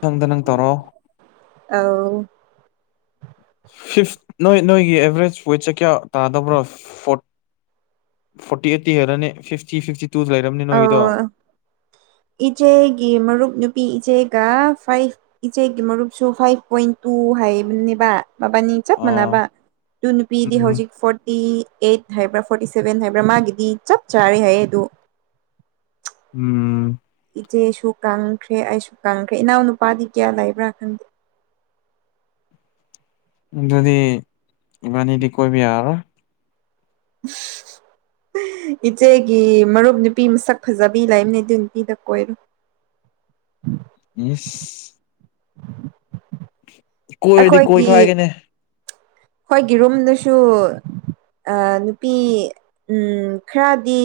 ꯃꯊꯪꯗ ꯅꯪ ꯇꯧꯔꯣ ꯑꯧ ꯐꯤꯐ ꯅꯣꯏ ꯅꯣꯏꯒꯤ ꯑꯦꯚꯔꯦꯁ ꯋꯦꯠꯁꯦ ꯀꯌꯥ ꯇꯥꯗꯕ꯭ꯔꯣ ꯐꯣꯔꯠ ꯐꯣꯔꯇꯤ ꯑꯩꯠꯇꯤ ꯍꯦꯜꯂꯅꯤ ꯐꯤꯐꯇꯤ ꯐꯤꯐꯇꯤ ꯇꯨ ꯂꯩꯔꯝꯅꯤ ꯑ ꯅꯣꯏꯒꯤꯗꯣ ꯏꯆꯦꯒꯤ ꯃꯔꯨꯞ ꯅꯨꯄꯤ ꯏꯆꯦ ꯒ ꯐꯥꯏꯚ ꯏꯆꯦꯒꯤ ꯃꯔꯨꯞꯁꯨ ꯐꯥꯏꯚ ꯄꯣꯏꯟ ꯇꯨ ꯍꯥꯏꯕꯅꯦꯕ ꯃꯕꯥꯅꯤ ꯆꯞ ꯑꯥ ꯃꯥꯟꯅꯕ ꯇꯨ ꯅꯨꯄꯤꯗꯤ ꯎꯝ ꯍꯧꯖꯤꯛ ꯐꯣꯔꯇꯤ ꯑꯩꯠ ꯍꯥꯏꯕ꯭ꯔꯥ ꯐꯣꯔꯇꯤ ꯁꯚꯦꯟ ꯍꯥꯏꯕ꯭ꯔꯥ ꯃꯥꯒꯤꯗꯤ ꯆꯞ ꯆꯥꯔꯦ ꯍꯥꯏꯌꯦ ꯑꯗꯨ ꯎꯝ ꯆꯦꯁꯨ ꯀꯪꯈ꯭ꯔꯦ ꯑꯩꯁꯨ ꯀꯪꯈ꯭ꯔꯦ ꯏꯅꯥꯎ ꯅꯨꯄꯥꯗꯤ ꯀꯌꯥ ꯂꯩꯕ꯭ꯔꯥ ꯈꯪꯗꯦ ꯑꯗꯨꯗꯤ ꯏꯕꯅꯤꯗꯤ ꯀꯣꯢꯕ ꯌꯥꯔꯔꯣꯢ [unintelligible] ꯏꯆꯦꯒꯤ ꯃꯔꯨꯞ ꯅꯨꯄꯤ ꯃꯁꯛ ꯐꯖꯕꯤ ꯂꯥꯏꯝꯅꯦ ꯑꯗꯨ ꯅꯨꯄꯤꯗꯣ ꯀꯣꯏꯔꯣ ꯏꯁ ꯀꯣꯏꯑꯣꯗꯤ ꯀꯣꯏ ꯑꯩꯈꯣꯏꯒꯤ ꯈꯥꯏꯒꯦꯅꯦ ꯑꯩꯈꯣꯏꯒꯤ ꯔꯨꯝꯗꯁꯨ ꯑ ꯅꯨꯄꯤ ꯎꯝ ꯈꯔꯗꯤ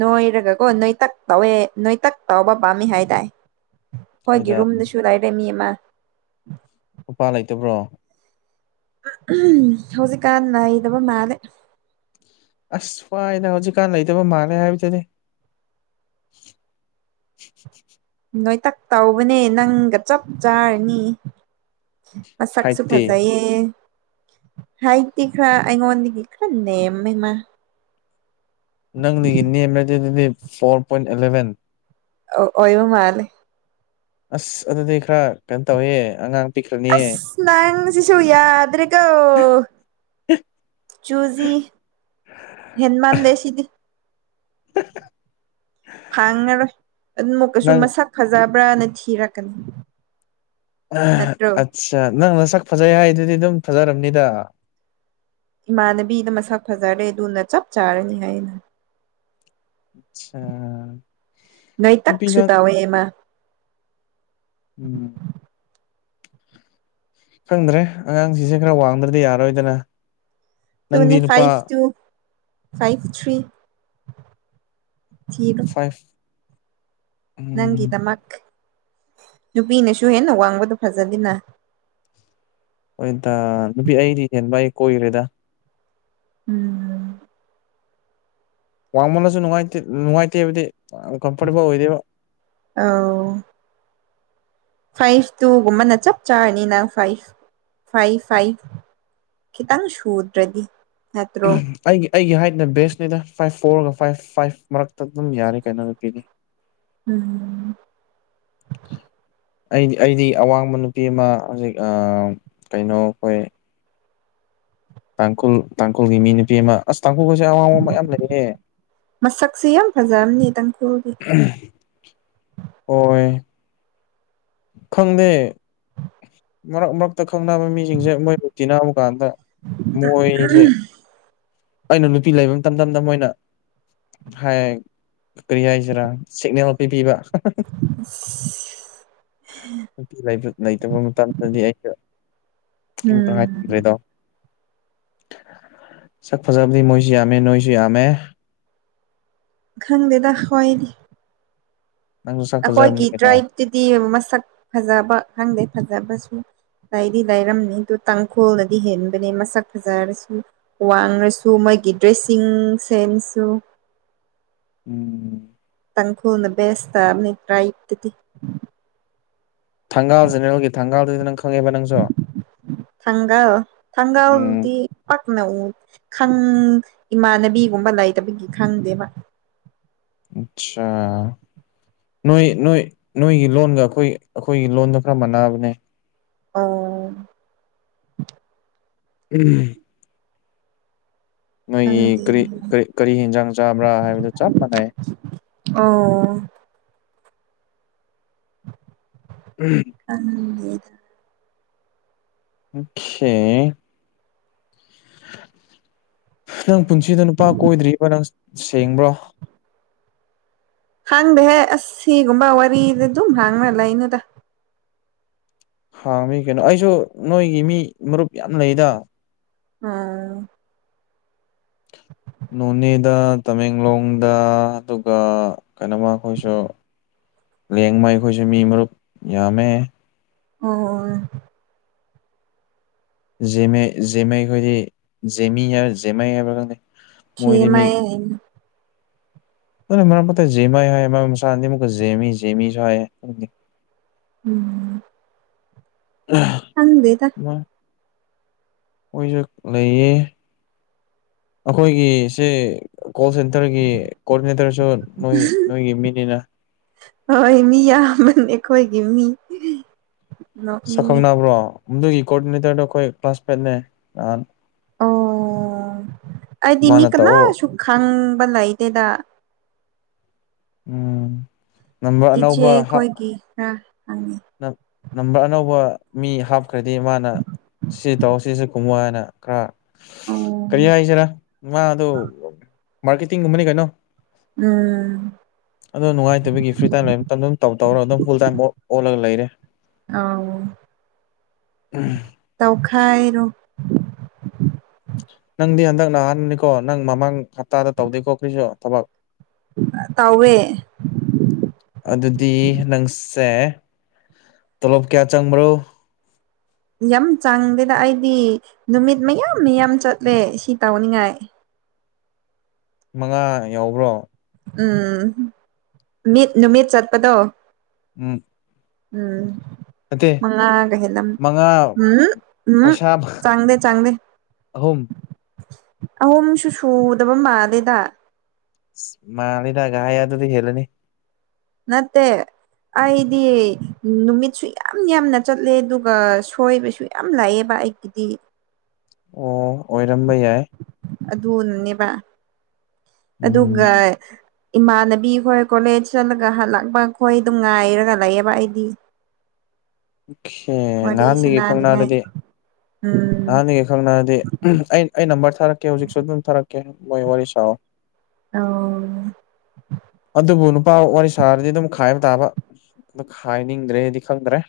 ꯅꯣꯏꯔꯒꯀꯣ ꯅꯣꯏ ꯇꯛ ꯇꯧꯋꯦ ꯅꯣꯏ ꯇꯥꯛ ꯇꯧꯕ ꯄꯥꯝꯃꯤ ꯍꯥꯢꯗꯥꯢ ꯅꯣꯏꯗ ꯑꯩꯈꯣꯏꯒꯤ ꯔꯨꯝꯗꯁꯨ ꯂꯩꯔꯦ ꯃꯤ ꯑꯃ ꯅꯨꯄꯥ ꯂꯩꯇꯕ꯭ꯔꯣ ꯍꯧꯖꯤꯛꯀꯥꯟ ꯂꯩꯗꯕ ꯃꯥꯜꯂꯦ ꯑꯁ ꯐ꯭ꯏꯅꯦ ꯍꯧꯖꯤꯛꯀꯥꯟ ꯂꯩꯇꯕ ꯃꯥꯜꯂꯦ ꯍꯥꯏꯕꯗꯨꯗꯤ [unintelligible] ꯅꯣꯏꯇꯛ ꯇꯧꯕꯅꯦ ꯅꯪꯒ ꯆꯞ ꯆꯥꯔꯅꯤ ꯃꯁꯛꯁꯨ ꯍꯥꯏꯠꯇꯤ ꯐꯖꯩꯌꯦ ꯍꯥꯏꯗꯤ ꯈꯔ ꯑꯩꯉꯣꯟꯗꯒꯤ ꯅꯦꯃꯦ ꯃꯥ ꯅꯪꯅꯤꯒꯤ ꯅꯦꯝ ꯑꯗꯨ ꯑꯗꯨ ꯑꯗꯨꯗꯤ ꯐꯣꯔ ꯄꯣꯏꯟ ꯑꯦꯂꯚꯦꯟ ꯑꯣ ꯑꯣꯢꯕ ꯃꯥꯜꯂꯤ ꯑꯁ ꯑꯗꯨꯗꯤ ꯈꯔ ꯀꯩꯅꯣ ꯇꯧꯋꯦ ꯑꯉꯥꯡ ꯄꯤꯛꯈ꯭ꯔꯅꯤꯌꯦ ꯑꯁ ꯅꯪꯁꯤꯁꯨ ꯌꯥꯗ꯭ꯔꯦ [unintelligible] ꯆꯨꯖꯤ ꯍꯦꯟꯃꯥꯟ ꯂꯩꯁꯤꯗꯤ [unintelligible] ꯐꯪꯉꯔꯣꯏ ꯑꯗꯨꯃꯨꯛ ꯀꯥꯁꯨ ꯅꯪ ꯃꯁꯛ ꯐꯖꯕ꯭ꯔꯅ ꯊꯤꯔꯛꯀꯅꯤ ꯅꯠꯇ꯭ꯔꯣ ꯑꯠꯆꯥ ꯅꯪꯅ ꯁꯛ ꯐꯖꯩ ꯍꯥꯏꯗꯨꯗꯤ ꯑꯗꯨꯝ ꯐꯖꯔꯝꯅꯤꯗ ꯏꯃꯥꯟꯅꯕꯤꯅ ꯃꯁꯛ ꯐꯖꯔꯦ ꯑꯗꯨꯅ ꯆꯞ ꯆꯥꯔꯅꯤ ꯍꯥꯏ ꯑꯦꯅ ꯑꯆꯥ ꯅꯣꯏ ꯅꯨꯄꯤ ꯇꯛꯁꯨ ꯇꯧꯋꯦ ꯃꯥ ꯎꯝ ꯈꯪꯗ꯭ꯔꯦ ꯑꯉꯥꯡꯁꯤꯡꯁꯦ ꯈꯔ ꯋꯥꯡꯗ꯭ꯔꯗꯤ ꯌꯥꯔꯣꯏꯗꯅ ꯇ ꯅꯪꯗꯤ ꯅꯨꯄꯥ ꯐꯥꯏꯚ ꯇꯨ ꯐꯥꯏꯚ ꯊ꯭ꯔꯤ ꯊ ꯐꯥꯏꯚ ꯅꯪꯤꯗ ꯎꯝ ꯃꯛ ꯅꯨꯄꯤꯅꯁꯨ ꯍꯦꯟꯅ ꯋꯥꯡꯕꯗ ꯐꯖꯅꯤꯅ ꯍꯣꯏꯗ ꯅꯨꯄꯤ ꯑꯩꯗꯤ ꯍꯦꯟꯕ ꯑꯩ ꯀꯣꯏꯈꯔꯦꯗ ꯎꯝꯝ ꯋꯥꯡꯃꯣꯟꯅꯁꯨ ꯅꯨꯡꯉꯥꯏꯇꯦ ꯅꯨꯡꯉꯥꯏꯇꯦ ꯍꯥꯏꯕꯗꯤ ꯑꯃꯀꯄꯅꯤ ꯄꯣꯏꯗꯤ ꯑꯧ ꯐꯥꯏꯚ ꯇꯨꯒꯨꯝꯕꯅ ꯆꯞ ꯆꯥꯔꯅꯤꯅꯪ ꯐꯥꯏꯚ ꯐꯥꯏꯚ ꯐꯥꯏꯚ ꯈꯤꯇꯪ ꯁꯨꯗ꯭ꯔꯦꯗꯤ ꯑꯩꯒꯤ ꯑꯩꯒꯤ ꯍꯥꯏꯠꯅ ꯕꯦꯁꯅꯤꯗ ꯐꯥꯏꯚ ꯐꯣꯔꯒ ꯐꯥꯏꯚ ꯐꯥꯏꯚ ꯃꯔꯛꯇ ꯑꯗꯨꯝ ꯌꯥꯅꯤꯦ ꯀꯥꯏꯅꯣꯒ ꯄꯤꯅꯤ ꯎꯝ ꯑꯩꯗꯤ ꯑꯩꯗꯤ ꯑꯋꯥꯡꯕ ꯅꯨꯄꯤ ꯑꯃ ꯍꯧꯖꯤꯛ ꯀꯩꯅꯣ ꯑꯩꯈꯣꯏ ꯇꯥꯡꯈꯣꯜ ꯇꯥꯡꯈꯨꯜꯒꯤ ꯃꯤ ꯅꯨꯄꯤ ꯑꯃ ꯑꯁ ꯇꯥꯡꯈꯨꯜꯒꯁꯦ ꯑꯋꯥꯡ ꯑꯋꯥꯡꯕ ꯌꯥꯝ ꯂꯩꯌꯦ ꯃꯁꯛꯁꯤ ꯌꯥꯝ ꯐꯖꯔꯝꯅꯤ ꯏꯇꯪ ꯀꯩꯒꯤ ꯑꯣꯏ ꯈꯪꯗꯦ ꯃꯔꯛ ꯃꯔꯛꯇ ꯈꯪꯅꯕ ꯃꯤꯁꯤꯡꯁꯦ ꯃꯣꯏꯕꯨꯛꯇꯤ ꯅꯥꯕ ꯀꯥꯟꯗ ꯃꯣꯏꯁꯦ ꯑꯩꯅ ꯅꯨꯄꯤ ꯂꯩꯕ ꯃꯇꯝꯗ ꯃꯣꯏꯅ ꯍꯥꯏ ꯀꯔꯤ ꯍꯥꯏꯁꯤꯔꯥ ꯁꯤꯒꯅꯦꯜ ꯄꯤꯕꯤꯕ ꯑꯁ ꯅꯨꯄꯤ ꯂꯩꯇꯕ ꯃꯇꯝꯗꯗꯤ ꯑꯩꯁꯨꯦ ꯎꯝ ꯔꯥꯏꯔꯗ ꯁꯛ ꯐꯖꯕꯗꯤ ꯃꯣꯏꯁꯨ ꯌꯥꯝꯃꯦ ꯅꯣꯏꯁꯨ ꯌꯥꯝꯃꯦ ꯈꯪꯗꯦꯗ ꯈꯣꯏꯗꯤ ꯅꯪꯁꯨ ꯁꯛ ꯑꯩꯈꯣꯏꯒꯤ ꯐꯖꯕꯅꯤ ꯀꯩꯅꯣ ꯇ꯭ꯔꯥꯏꯞꯇꯨꯗꯤ ꯃꯁꯛ ꯐꯖꯕ ꯈꯪꯗꯦ ꯐꯖꯕꯁꯨ ꯗꯥꯗꯤ ꯂꯥꯏꯔꯝꯅꯤ ꯑꯗꯨ ꯇꯥꯡꯈꯣꯜꯅꯗꯤ ꯍꯦꯟꯕꯅꯦ ꯃꯁꯛ ꯐꯖꯔꯁꯨ ꯋꯥꯡꯉꯁꯨ ꯃꯩ ꯗ꯭ꯔꯦꯁꯤꯡ ꯁꯦꯟꯁꯁꯨ [inaudible] ꯎꯝ ꯎꯝ ꯇꯪꯈꯨꯅ ꯕꯦꯁꯇ ꯑꯅꯤ ꯇ꯭ꯔꯥꯏꯇꯗꯤ ꯊꯥꯡꯒꯥꯜ ꯖꯦꯅꯦꯔꯦꯜꯒꯤ ꯊꯥꯡꯒꯥꯜꯗꯨꯗ ꯅꯪ ꯈꯪꯉꯦꯕ ꯅꯪꯁꯨ ꯊꯥꯡꯒꯥ ꯎꯝ ꯊꯥꯡꯒꯥꯗꯤ ꯄꯅ ꯏꯃꯥꯟꯅꯕꯤꯒꯨꯝꯕ ꯂꯩꯇꯕꯒꯤ ꯈꯪꯗꯦꯕ ꯑꯆꯥ ꯅꯣꯏ ꯅꯣꯏ ꯅꯣꯏꯒꯤ ꯂꯣꯟꯒ ꯑꯩꯈꯣꯏ ꯑꯩꯈꯣꯏꯒꯤ ꯂꯣꯟꯗ ꯈꯔ ꯃꯥꯟꯅꯕꯅꯦ ꯑ ꯎꯝ ꯅꯣꯏꯒꯤ ꯈꯪꯗꯦ ꯀꯔꯤ ꯀꯔꯤ ꯌꯦꯟꯖꯥꯡ ꯆꯥꯕ꯭ꯔꯥ ꯍꯥꯏꯕꯗꯨ ꯆꯞ ꯃꯥꯟꯅꯩ ꯑꯥ ꯑꯗ [unintelligible] ꯅꯪ ꯄꯨꯟꯁꯤꯗ ꯅꯨꯄꯥ ꯀꯣꯏꯗ꯭ꯔꯤꯕꯣ ꯅꯪ ꯁꯦꯡꯕ꯭ꯔꯣ ꯍꯥꯡꯗꯦꯍꯦ ꯑꯁꯤꯁ ꯁꯤꯒꯨꯝꯕ ꯋꯥꯔꯤꯗ ꯑꯗꯨꯝ ꯍꯥꯡꯅ ꯂꯩꯩꯅꯨꯗ ꯍꯥꯡ ꯃꯤ ꯀꯩꯅꯣ ꯑꯩꯁꯨ ꯅꯣꯏꯒꯤ ꯃꯤ ꯃꯔꯨꯞ ꯌꯥꯝ ꯂꯩꯗ ꯑꯥ ꯅꯣꯅꯦꯗ ꯇꯃꯦꯡꯂꯣꯡꯗ ꯑꯗꯨꯒ ꯀꯩꯅꯣꯃ ꯑꯩꯈꯣꯏꯁꯨ ꯂꯦꯡꯕ ꯑꯩꯈꯣꯏꯁꯨ ꯃꯤ ꯃꯔꯨꯞ ꯌꯥꯝꯃꯦ ꯑ ꯑ ꯖꯦꯝꯃꯩ ꯑꯩꯈꯣꯏꯗꯤ ꯖꯦꯃꯤ ꯖꯦꯝꯃꯩ ꯍꯥꯏꯕꯥ ꯈꯪꯗꯩ ꯁꯤꯃ ꯃ ꯄ ꯖꯃ ꯍꯥꯟꯨꯀ ꯖꯦꯃꯤ ꯖꯦꯃꯤ ꯎꯝ ꯈꯪꯗꯦꯗ ꯃꯥ ꯃꯣꯏꯁꯨ ꯂꯩꯌꯦ ꯑꯩꯈꯣꯏꯒꯤꯁꯦ ꯀꯣꯜ ꯁꯦꯟꯇꯔꯒꯤ ꯀꯣꯑꯣꯗꯤꯅꯦꯇꯔꯁꯨ ꯅꯣꯏ ꯅꯣꯏꯒꯤ ꯃꯤꯅꯤꯅ ꯍꯣꯏ ꯃꯤ ꯌꯥꯝꯕꯅꯤ ꯑꯩꯈꯣꯏꯒꯤ ꯃꯤ ꯅꯣꯛꯅꯤꯡꯉꯤ ꯁꯛꯈꯪꯅꯕ꯭ꯔꯣ ꯑꯗꯨꯗꯨꯒꯤ ꯀꯣꯑꯣꯔꯗꯤꯅꯦꯇꯔꯗꯣ ꯑꯩꯈꯣꯏ ꯀ꯭ꯂꯥꯁꯃꯦꯠꯅꯦ ꯑꯣ ꯑꯩꯗꯤ ꯃꯤ ꯃꯥꯅ ꯇꯧꯑꯣ ꯀꯅꯥꯁꯨ ꯈꯪꯕ ꯂꯩꯇꯦꯗ ꯎꯝ ꯅꯝꯕ ꯏꯆꯦ ꯑꯅꯧꯕ ꯈꯣꯏꯒꯤ ꯈꯔ ꯈꯪꯉꯤ ꯅꯝꯕꯔ ꯑꯅꯧꯕ ꯃꯤ ꯍꯥꯞꯈ꯭ꯔꯗꯤ ꯃꯥꯅ ꯁꯤ ꯇꯧ ꯁꯤꯁꯨ ꯈꯣꯡꯋꯥꯅ ꯈꯔ ꯑꯣ ꯀꯔꯤ ꯍꯥꯏꯁꯤꯔꯥ ꯃꯥꯗ ꯃꯥꯔꯀꯦꯇꯤꯡꯒꯨꯝꯕꯅꯤ ꯀꯩꯅꯣ ꯎꯝ ꯑꯗꯨꯣ ꯅꯨꯡꯉꯥꯏꯇꯕꯤꯒꯤ ꯐ꯭ꯔꯤ ꯇꯥꯏꯝ ꯂꯩ ꯃꯇꯝ ꯑꯗꯨꯝ ꯇꯧ ꯇꯧꯔ ꯑꯗꯨꯝ ꯐꯨꯜ ꯇꯥꯏꯝ ꯂꯒ ꯂꯩꯅꯦꯦ ꯑ ꯇꯧꯈꯥꯏꯔꯣ [unintelligible] ꯅꯪꯗꯤ ꯍꯟꯗꯛ ꯅꯍꯥꯟꯅꯤꯀꯣ ꯅꯪ ꯃꯃꯥꯡ ꯍꯞꯇꯥꯗ ꯇꯧꯗꯦꯀꯣ ꯀ꯭ꯔꯤꯁꯨ ꯊꯕꯛ ꯇꯧꯋꯦ ꯑꯗꯨꯗꯤ ꯅꯪ ꯁꯦ ꯇꯣꯂꯣꯞ ꯀꯌꯥ ꯆꯪꯕ꯭ꯔꯣ ꯌꯥꯝ ꯆꯥꯡꯗꯦꯗ ꯑꯩꯗꯤ ꯅꯨꯃꯤꯠ ꯃꯌꯥꯝ ꯃꯌꯥꯝ ꯆꯠꯂꯦ ꯁꯤ ꯇꯧꯅꯤꯡꯉꯥꯏ ꯃꯉꯥ ꯌꯥꯎꯕ꯭ꯔꯣ ꯎꯝ ꯃꯤꯠ ꯅꯨꯃꯤꯠ ꯆꯠꯄꯗꯣ ꯎꯝ ꯎꯝ ꯅꯠꯇꯦ ꯃꯒ ꯃꯉꯥ ꯎꯝ ꯎꯝ ꯄꯩꯁꯥ ꯆꯥꯡꯒꯗ ꯆꯥꯡꯒꯗ ꯑꯍꯨꯝ ꯑꯍꯨꯝꯁꯨ ꯁꯨꯗꯕ ꯃꯥꯜꯂꯦꯗ ꯃꯥ ꯂꯤꯗꯒ ꯌꯥ ꯑꯗꯨꯗꯤ ꯍꯦꯂꯅꯤ ꯅꯠꯇꯦ ꯑꯩꯗꯤ ꯅꯨꯃꯤꯠꯁꯨ ꯌꯥꯝ ꯌꯥꯝꯅ ꯆꯠꯂꯦ ꯑꯗꯨꯒ ꯁꯣꯏꯕꯁꯨ ꯌꯥꯝ ꯂꯥꯛꯑꯦꯕ ꯑꯩꯒꯤꯗꯤ ꯑꯣ ꯑꯣꯏꯔꯝꯕ ꯌꯥꯏ ꯑꯗꯨꯅꯅꯦꯕ ꯑꯗꯨꯒ ꯎꯝ ꯏꯃꯥꯟꯅꯕꯤ ꯈꯣꯏ ꯀꯣꯂꯦꯖ ꯆꯠꯂꯒ ꯍꯜꯂꯛꯄ ꯈꯣꯏ ꯑꯗꯨꯝ ꯉꯥꯏꯔꯒ ꯂꯩꯑꯦꯕ ꯑꯩꯗꯤ ꯍꯦ ꯋꯥꯔꯤ ꯅꯍꯥꯟꯗꯒꯤ ꯁꯅꯅꯤꯡꯉꯥꯏ ꯈꯪꯅꯔꯗꯤ ꯎꯝ ꯅꯍꯥꯟꯗꯒꯤ ꯈꯪꯅꯔꯗꯤ ꯑꯩ ꯑꯩ ꯅꯝꯕꯔ ꯊꯥꯔꯛꯀꯦ ꯍꯧꯖꯤꯛꯁꯨ ꯑꯗꯨꯝ ꯊꯥꯔꯛꯀꯦ ꯃꯣꯏ ꯋꯥꯔꯤ ꯁꯥꯑꯣ ꯑꯣ ꯑꯗꯨꯕꯨ ꯅꯨꯄꯥ ꯋꯥꯔꯤ ꯁꯥꯔꯗꯤ ꯑꯗꯨꯝ ꯈꯥꯏꯕ ꯇꯥꯕ ꯑ ꯈꯥꯏꯅꯤꯡꯗ꯭ꯔꯦꯗꯤ ꯈꯪꯗ꯭ꯔꯦ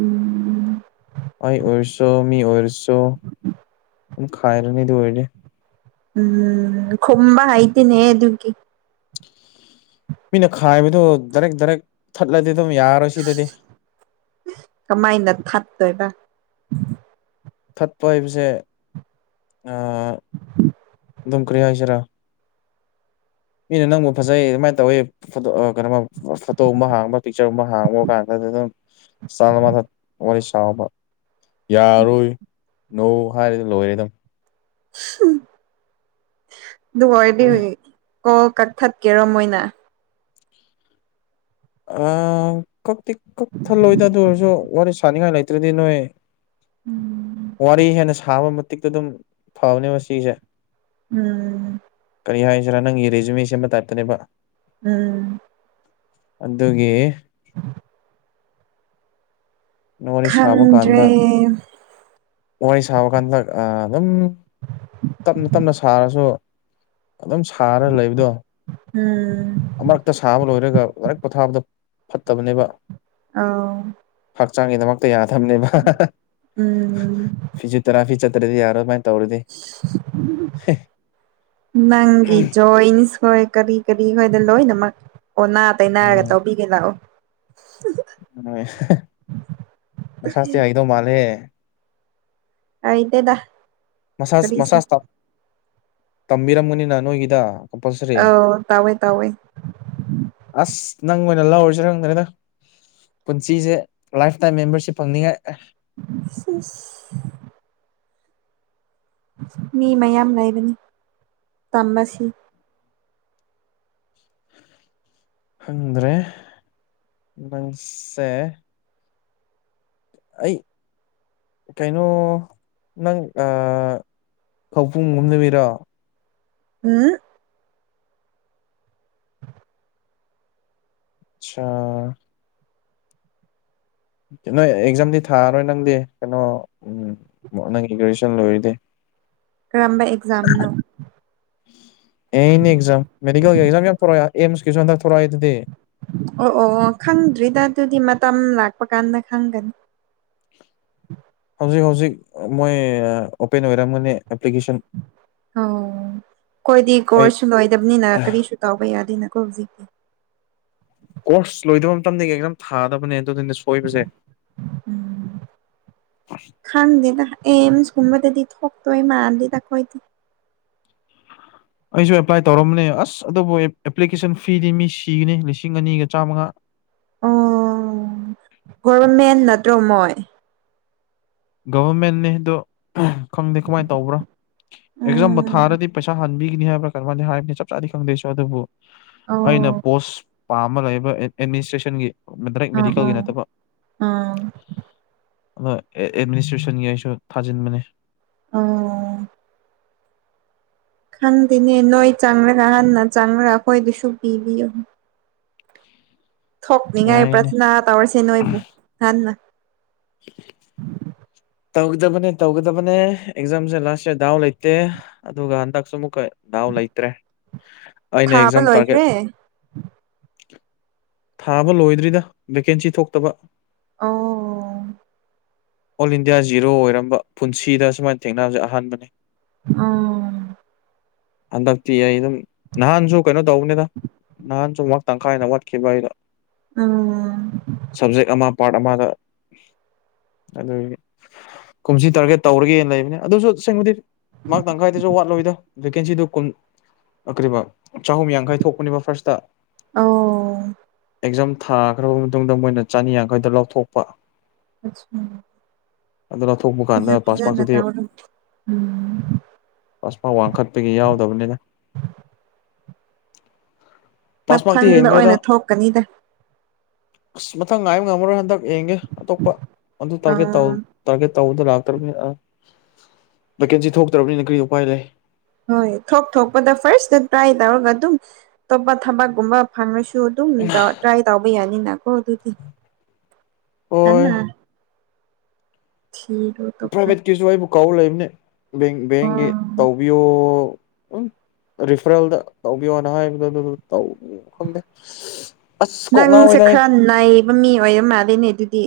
ꯎꯝ ꯑꯩ ꯎꯩꯣ ꯃꯤ ꯑꯣꯏꯔꯁꯨꯣ ꯈꯥꯏꯔꯅꯤꯗꯤ ꯑꯣꯏꯔꯦ ꯎꯝ ꯈꯝꯕ ꯍꯥꯏꯥꯏꯇꯅꯦ ꯍ ꯑꯗꯨꯒꯈꯤ ꯃꯤꯅ ꯈꯥꯏꯕꯗꯨ ꯗꯥꯏꯔꯦꯛ ꯗꯥꯏꯔꯦꯛ ꯊꯠꯂꯗꯤ ꯑꯗꯨꯝ ꯌꯥꯔꯣꯏ ꯁꯤꯗꯗꯤ ꯀꯃꯥꯏꯅ ꯊꯠꯇꯣꯏꯕ ꯐꯠꯄ ꯍꯥꯏꯕꯁꯦ ꯑꯗꯨꯝ ꯀꯔꯤ ꯍꯥꯏꯁꯤꯔꯥ ꯃꯤꯅ ꯅꯪꯕꯨ ꯐꯖꯩ ꯑꯗꯨꯃꯥꯏꯅ ꯇꯧꯋꯤ ꯐꯣꯇꯣ ꯀꯩꯅꯣꯃ ꯐꯣꯇꯣꯒꯨꯝꯕ ꯍꯥꯡꯕ ꯄꯤꯛꯆꯔꯒꯨꯝꯕ ꯍꯥꯡꯕ ꯀꯥꯟꯗ ꯆꯂ ꯃꯥꯊ ꯋꯥꯔꯤꯔꯁꯕ ꯌꯥꯔꯣꯏ ꯅꯧ ꯍꯥꯏꯔꯤꯗꯤ ꯂꯣꯏꯔꯦ ꯑꯗꯨꯝ ꯗꯨ ꯋꯥꯏꯗꯤ ꯀꯣꯜ ꯀꯛꯊꯠꯀꯦꯔ ꯃꯣꯏꯅ ꯑ ꯀꯛꯇꯤ ꯀꯛ ꯊꯜꯂꯣꯏꯗ ꯑꯗꯨ ꯑꯣꯏꯔꯁꯨ ꯋꯥꯔꯤ ꯁꯥꯅꯤꯡꯉꯥꯏ ꯂꯩꯇ꯭ꯔꯗꯤ ꯅꯣꯏ ꯎꯝ ꯋꯥꯔꯤ ꯍꯦꯟꯅ ꯁꯥꯕ ꯃꯇꯤꯛꯇ ꯑꯗꯨꯝ ꯐꯕꯅꯦ ꯁꯤꯁꯦ ꯎꯝ ꯀꯔꯤ ꯍꯥꯏꯁꯤꯔꯥ ꯅꯪꯒꯤ ꯦꯖꯨꯃꯤ ꯁꯦꯝꯕ ꯇꯥꯏꯞꯇꯅꯦꯕ ꯎꯝ ꯑꯗꯨꯒꯤ ꯋꯥꯔꯤ ꯁꯥꯕ ꯈꯪꯗ꯭ꯔꯦ ꯀꯥꯟꯗ ꯋꯥꯔꯤ ꯁꯥꯕ ꯀꯥꯟꯗ ꯑꯗꯨꯝ ꯇꯞꯅ ꯇꯞꯅ ꯁꯥꯔꯁꯨ ꯑꯗꯨꯝ ꯁꯥꯔ ꯂꯩꯕꯗꯣ ꯎꯝ ꯑꯃꯛꯇ ꯁꯥꯕ ꯂꯣꯏꯔꯒ ꯂꯥꯏꯔꯤꯛ ꯄꯣꯊꯥꯕꯗꯣ ꯐꯠꯇꯕꯅꯦꯕ ꯑ ꯍꯛꯆꯥꯡꯒꯤꯗꯃꯛꯇ ꯌꯥꯗꯕꯅꯦꯕ ꯎꯝ ꯐꯤꯖ ꯇꯔꯥꯐꯤ ꯆꯠꯇ꯭ꯔꯗꯤ ꯌꯥꯔ ꯑꯗꯨꯃꯥꯏ ꯅꯪꯤ ꯤꯟꯁ ꯍꯣꯏ ꯀꯔꯤ ꯀꯔꯤ ꯑꯩꯈꯣꯏꯗ ꯂꯣꯏꯅꯃꯛ ꯑꯣꯟꯅ ꯇꯩꯅꯅꯔꯒ ꯇꯧꯕꯤꯒꯦ ꯂꯥꯛꯑꯣ ꯎ ꯃꯁꯥꯁꯦ ꯍꯥꯏꯗꯧ ꯃꯥꯜꯂꯦ ꯑꯩꯗꯗ ꯃꯁꯥꯖ ꯃꯁꯥꯖ ꯇꯝꯕꯤꯔꯝꯝꯕꯅꯤꯅ ꯅꯣꯏꯒꯤꯗ ꯀꯄꯥꯜꯁꯔꯤꯦ ꯑꯧ ꯇꯧꯋꯦ ꯇꯧꯋꯦ ꯑꯁ ꯅꯪ ꯑꯣꯏꯅ ꯂꯧꯔꯁꯨ ꯈꯪꯗ꯭ꯔꯦꯅ ꯄꯨꯟꯁꯤꯁꯦ ꯂꯥꯏꯐꯇꯥꯏꯝ ꯃꯦꯝꯕꯔꯁꯤꯞ ꯐꯪꯅꯤꯡꯉꯥꯏ ꯁ ꯃꯤ ꯃꯌꯥꯝ ꯂꯩꯕꯅꯤ ꯇꯝꯕꯁꯤ ꯈꯪꯗ꯭ꯔꯦ ꯃꯪꯁꯦ ꯑꯩ ꯀꯩꯅꯣ ꯅꯪ ꯑ ꯀꯧꯄꯨꯡꯒꯨꯝ ꯅꯨꯃꯤꯔꯣ ꯎꯝ ꯑꯆꯥꯥ ꯅꯣꯏ ꯑꯦꯛꯖꯥꯝꯗꯤ ꯊꯥꯔꯔꯣꯏ ꯅꯪꯗꯤ ꯀꯩꯅꯣ ꯎ ꯅꯪꯒꯤ ꯒ꯭ꯔꯦꯖꯨꯦꯁꯟ ꯂꯣꯏꯔꯗꯤ [inaudible] [inaudible] ꯀꯔꯝꯕ ꯑꯦꯛꯖꯥꯝꯅꯣ ꯑꯦꯩꯅ ꯑꯦꯛꯖꯥꯝ ꯃꯦꯗꯤꯀꯦꯜꯒꯤ ꯑꯦꯛꯖꯥꯝ ꯌꯥꯝ ꯊꯣꯔꯛꯑ ꯑꯦꯝꯁꯀꯤꯁꯨ ꯍꯟꯗꯛ ꯊꯣꯔꯛꯑꯏ ꯑꯗꯨꯗꯤ ꯑꯣ ꯑꯣ ꯑꯣ ꯈꯪꯗ꯭ꯔꯤꯗ ꯑꯗꯨꯗꯤ ꯃꯇꯝ ꯂꯥꯛꯄ ꯀꯥꯟꯗ ꯈꯪꯒꯅꯤ ꯍꯧꯖꯤꯛ ꯍꯧꯖꯤꯛ ꯃꯣꯏ ꯑꯣꯄꯦꯟ ꯑꯣꯏꯔꯝꯒꯅꯤ ꯑꯦꯄ꯭ꯂꯤꯀꯦꯁꯟ ꯑꯣ ꯑꯩꯈꯣꯏꯗꯤ ꯑꯩ ꯀꯣꯔꯁꯁꯨ ꯂꯣꯏꯗꯕꯅꯤꯅ ꯀꯔꯤꯁꯨ ꯇꯧꯕ ꯌꯥꯗꯦꯅ ꯀꯧꯖꯤ ꯀꯣꯔꯁ ꯂꯣꯏꯗꯕ ꯃꯇꯝꯗꯒꯤꯝ ꯊꯥꯗꯕꯅꯦ ꯑꯗꯨꯗꯨꯅꯦ ꯁꯣꯏꯕꯁꯦ ꯈꯗꯗ ꯑꯦꯁ ꯊꯨꯝꯕꯗꯗꯤ ꯊꯣꯛꯣꯛ ꯇꯣꯏꯋ ꯃꯥꯗꯤꯗ ꯀꯣꯗꯤ ꯑꯩꯁꯨ ꯑꯦꯄ꯭ꯂꯥꯏ ꯇꯧꯔꯝꯕꯅꯦ ꯑꯁ ꯑꯗꯨꯕꯨ ꯑꯦꯄ꯭ꯂꯤꯀꯦꯁꯟ ꯐꯤꯗꯤ ꯃꯤ ꯁꯤꯒꯅꯤ ꯂꯤꯁꯤꯡ ꯑꯅꯤꯒ ꯆꯥꯝꯃꯉꯥ ꯑꯣ ꯇꯃꯣꯏ ꯒꯚꯔꯃꯦꯟ ꯅꯗ ꯈꯪꯗꯦ ꯀꯃꯥꯏꯅ ꯇꯧꯕ꯭ꯔꯥ ꯑꯦꯛꯖꯥꯝꯕꯨ ꯎꯝ ꯊꯥꯔꯗꯤ ꯄꯩꯁꯥ ꯍꯟ ꯃꯤꯒꯤꯅꯤ ꯍꯥꯏꯕ꯭ꯔꯥ ꯀꯔ ꯍꯥꯏꯕꯅꯤ ꯆꯞ ꯆꯥꯗꯤ ꯈꯪꯗꯦꯁꯨ ꯑꯗꯨꯕꯨ ꯑꯣ ꯑꯩꯅ ꯄꯣꯁ ꯄꯥꯝꯝꯕ ꯂꯩꯕ ꯑꯦꯗꯃꯤꯅꯤꯁꯇ꯭ꯔꯦꯁꯟꯒꯤ ꯑꯥ ꯑꯥ ꯃꯦꯗꯤꯀꯦꯜꯒꯤ ꯅꯠꯇꯕ ꯑꯥ ꯑꯗꯣ ꯑꯦꯗꯃꯤꯅꯤꯁꯇ꯭ꯔꯦꯁꯟꯒꯤ ꯑꯩꯁꯨ ꯊꯥꯖꯤꯟꯕꯅꯦ ꯑ ꯈꯪꯗꯦꯅꯦ ꯅꯣꯏ ꯆꯪꯈ꯭ꯔꯥ ꯍꯟꯅ ꯆꯪꯈ꯭ꯔꯥ ꯑꯩꯈꯣꯏꯗꯨꯁꯨ ꯄꯤꯕꯤꯌꯨ ꯊꯣꯛꯅꯤꯡꯉꯥꯏ ꯌꯥꯏꯅꯦ ꯄ꯭ꯔꯊꯅꯥ ꯇꯧꯔꯁꯦ ꯅꯣꯏꯕꯨ ꯍꯟꯅ [inaudible] ꯇꯧꯒꯗꯕꯅꯦ ꯇꯧꯒꯗꯕꯅꯦ ꯑꯦꯛꯖꯥꯝꯁꯦ ꯂꯥꯁ ꯏꯔ ꯗꯥꯎ ꯂꯩꯇꯦ ꯑꯗꯨꯒ ꯍꯟꯗꯛꯁꯨ ꯑꯃꯨꯛꯀ ꯗꯥ ꯇ꯭ꯔꯦ ꯑꯩꯅ ꯊꯥꯕ ꯑꯦꯛꯖꯥꯝ ꯇꯥꯔꯒꯦꯠ ꯂꯣꯏꯈ꯭ꯔꯦ ꯊꯥꯕ ꯂꯣꯏꯗ꯭ꯔꯤꯗ ꯚꯦꯀꯦꯟꯁꯤ ꯊꯣꯛꯇꯕ ꯑꯣ ꯑꯣꯜ ꯏꯟꯗꯤꯌꯥ ꯖꯤꯔꯣ ꯑꯣꯏꯔꯝꯕ ꯄꯨꯟꯁꯤꯗ ꯁꯨꯃꯥꯏꯅ ꯊꯦꯡꯅꯕꯅꯕꯁꯦ ꯑꯍꯥꯟꯕꯅꯤ ꯑ ꯍꯟꯗꯛꯇꯤ ꯑꯩ ꯑꯗꯨꯝ ꯅꯍꯥꯟꯁꯨ ꯀꯩꯅꯣ ꯇꯧꯕꯅꯤꯗ ꯅꯍꯥꯟꯁꯨꯃꯛ ꯇꯪꯈꯥꯏꯅ ꯋꯥꯠꯈꯤꯕ ꯑꯩꯗꯣ ꯎꯝ ꯄꯥꯔ ꯃꯥꯗ ꯑꯗꯨ ꯀꯨꯝꯁꯤ ꯇꯥꯔꯒꯦ ꯇꯧꯔꯒꯦꯅ ꯂꯩꯕꯅꯦ ꯑꯗꯨꯁꯨ ꯁꯦꯡꯕꯨꯗꯤ ꯃꯥ ꯇꯪꯈꯥꯏꯗꯁꯨ ꯋꯥꯠꯂꯣꯏꯗ ꯚꯦꯀꯦꯟꯁꯤꯗꯨ ꯀꯨꯟ ꯑ ꯀꯔꯤꯕ ꯆꯍꯨꯝ ꯌꯥꯡꯈꯩ ꯊꯣꯛꯄꯅꯦꯕ ꯐꯥꯔꯁꯇ ꯑꯣ ꯑꯦꯛꯖꯥꯝ ꯊꯥꯈ꯭ꯔꯕ ꯃꯇꯨꯡꯗ ꯃꯣꯏꯅ ꯆꯅꯤ ꯌꯥꯡꯈꯩꯗ ꯂꯧꯊꯣꯛꯄ [unintelligible] ꯑꯗꯨ ꯂꯧꯊꯣꯛꯄ ꯀꯥꯟꯗ ꯐꯖ ꯐꯖꯅ ꯄꯥꯁꯃ꯭ꯔꯛꯇꯨꯗꯤ ꯇꯧꯔꯣ ꯎꯝ ꯄꯥꯁꯃ꯭ꯔꯛ ꯋꯥꯡꯈꯠꯄꯒꯤ ꯌꯥꯎꯗꯕꯅꯤꯗ ꯃꯊꯪꯗ ꯍꯦꯟꯈ꯭ꯔꯦꯗ ꯑꯣꯏꯅ ꯊꯣꯛꯀꯅꯤꯗ ꯑꯁ ꯃꯊꯪ ꯉꯥꯏꯕ ꯉꯝꯃꯔꯣꯏ ꯍꯟꯗꯛ ꯌꯦꯡꯒꯦ ꯑꯇꯣꯞꯄ ꯑꯗꯨ ꯇꯥꯔꯒꯦꯠ ꯑꯥ ꯇꯧ ꯇꯥꯔꯒꯦꯠ ꯇꯧꯕꯗ ꯂꯥꯛꯇ꯭ꯔꯕꯅꯤꯅ ꯑ ꯚꯦꯀꯦꯟꯁꯤ ꯊꯣꯛꯇ꯭ꯔꯕꯅꯤꯅ ꯀꯔꯤ ꯎꯄꯥꯏ ꯂꯩ ꯍꯣꯏ ꯊꯣꯛ ꯊꯣꯛꯄꯗ ꯐꯥꯔꯁꯇ ꯇ꯭ꯔꯥꯏ ꯇꯧꯔꯒ ꯑꯗꯨꯝ ꯑꯇꯣꯞꯄ ꯊꯕꯛꯀꯨꯝꯕ ꯐꯪꯉꯁꯨ ꯨ ꯑꯗꯨꯝ ꯇ꯭ꯔꯥꯏ ꯇꯧꯕ ꯌꯥꯅꯤꯅꯀꯣ ꯑꯗꯨꯗꯤ ꯍꯣꯏ ꯍꯟꯅ [unintelligible] ꯀꯥꯎ ꯂꯩꯕꯅꯦ ꯕꯦꯡ ꯕꯦꯡꯒꯤ ꯇꯧꯕꯤꯌꯣ ꯎꯝ ꯔꯤꯐꯔꯦꯜꯗ ꯇꯧꯕꯤꯌꯣꯅ ꯍꯥꯏꯕꯗꯣ ꯑꯗꯨ ꯇꯧ ꯈꯪꯗꯦ ꯑꯁ ꯀꯣꯛ ꯅꯪꯁꯦ ꯉꯥꯎꯋꯦꯗ ꯑꯩ ꯈꯔ ꯅꯩꯕ ꯃꯤ ꯑꯣꯏꯔ ꯃꯥꯜꯂꯤꯅꯦ ꯑꯗꯨꯗꯤ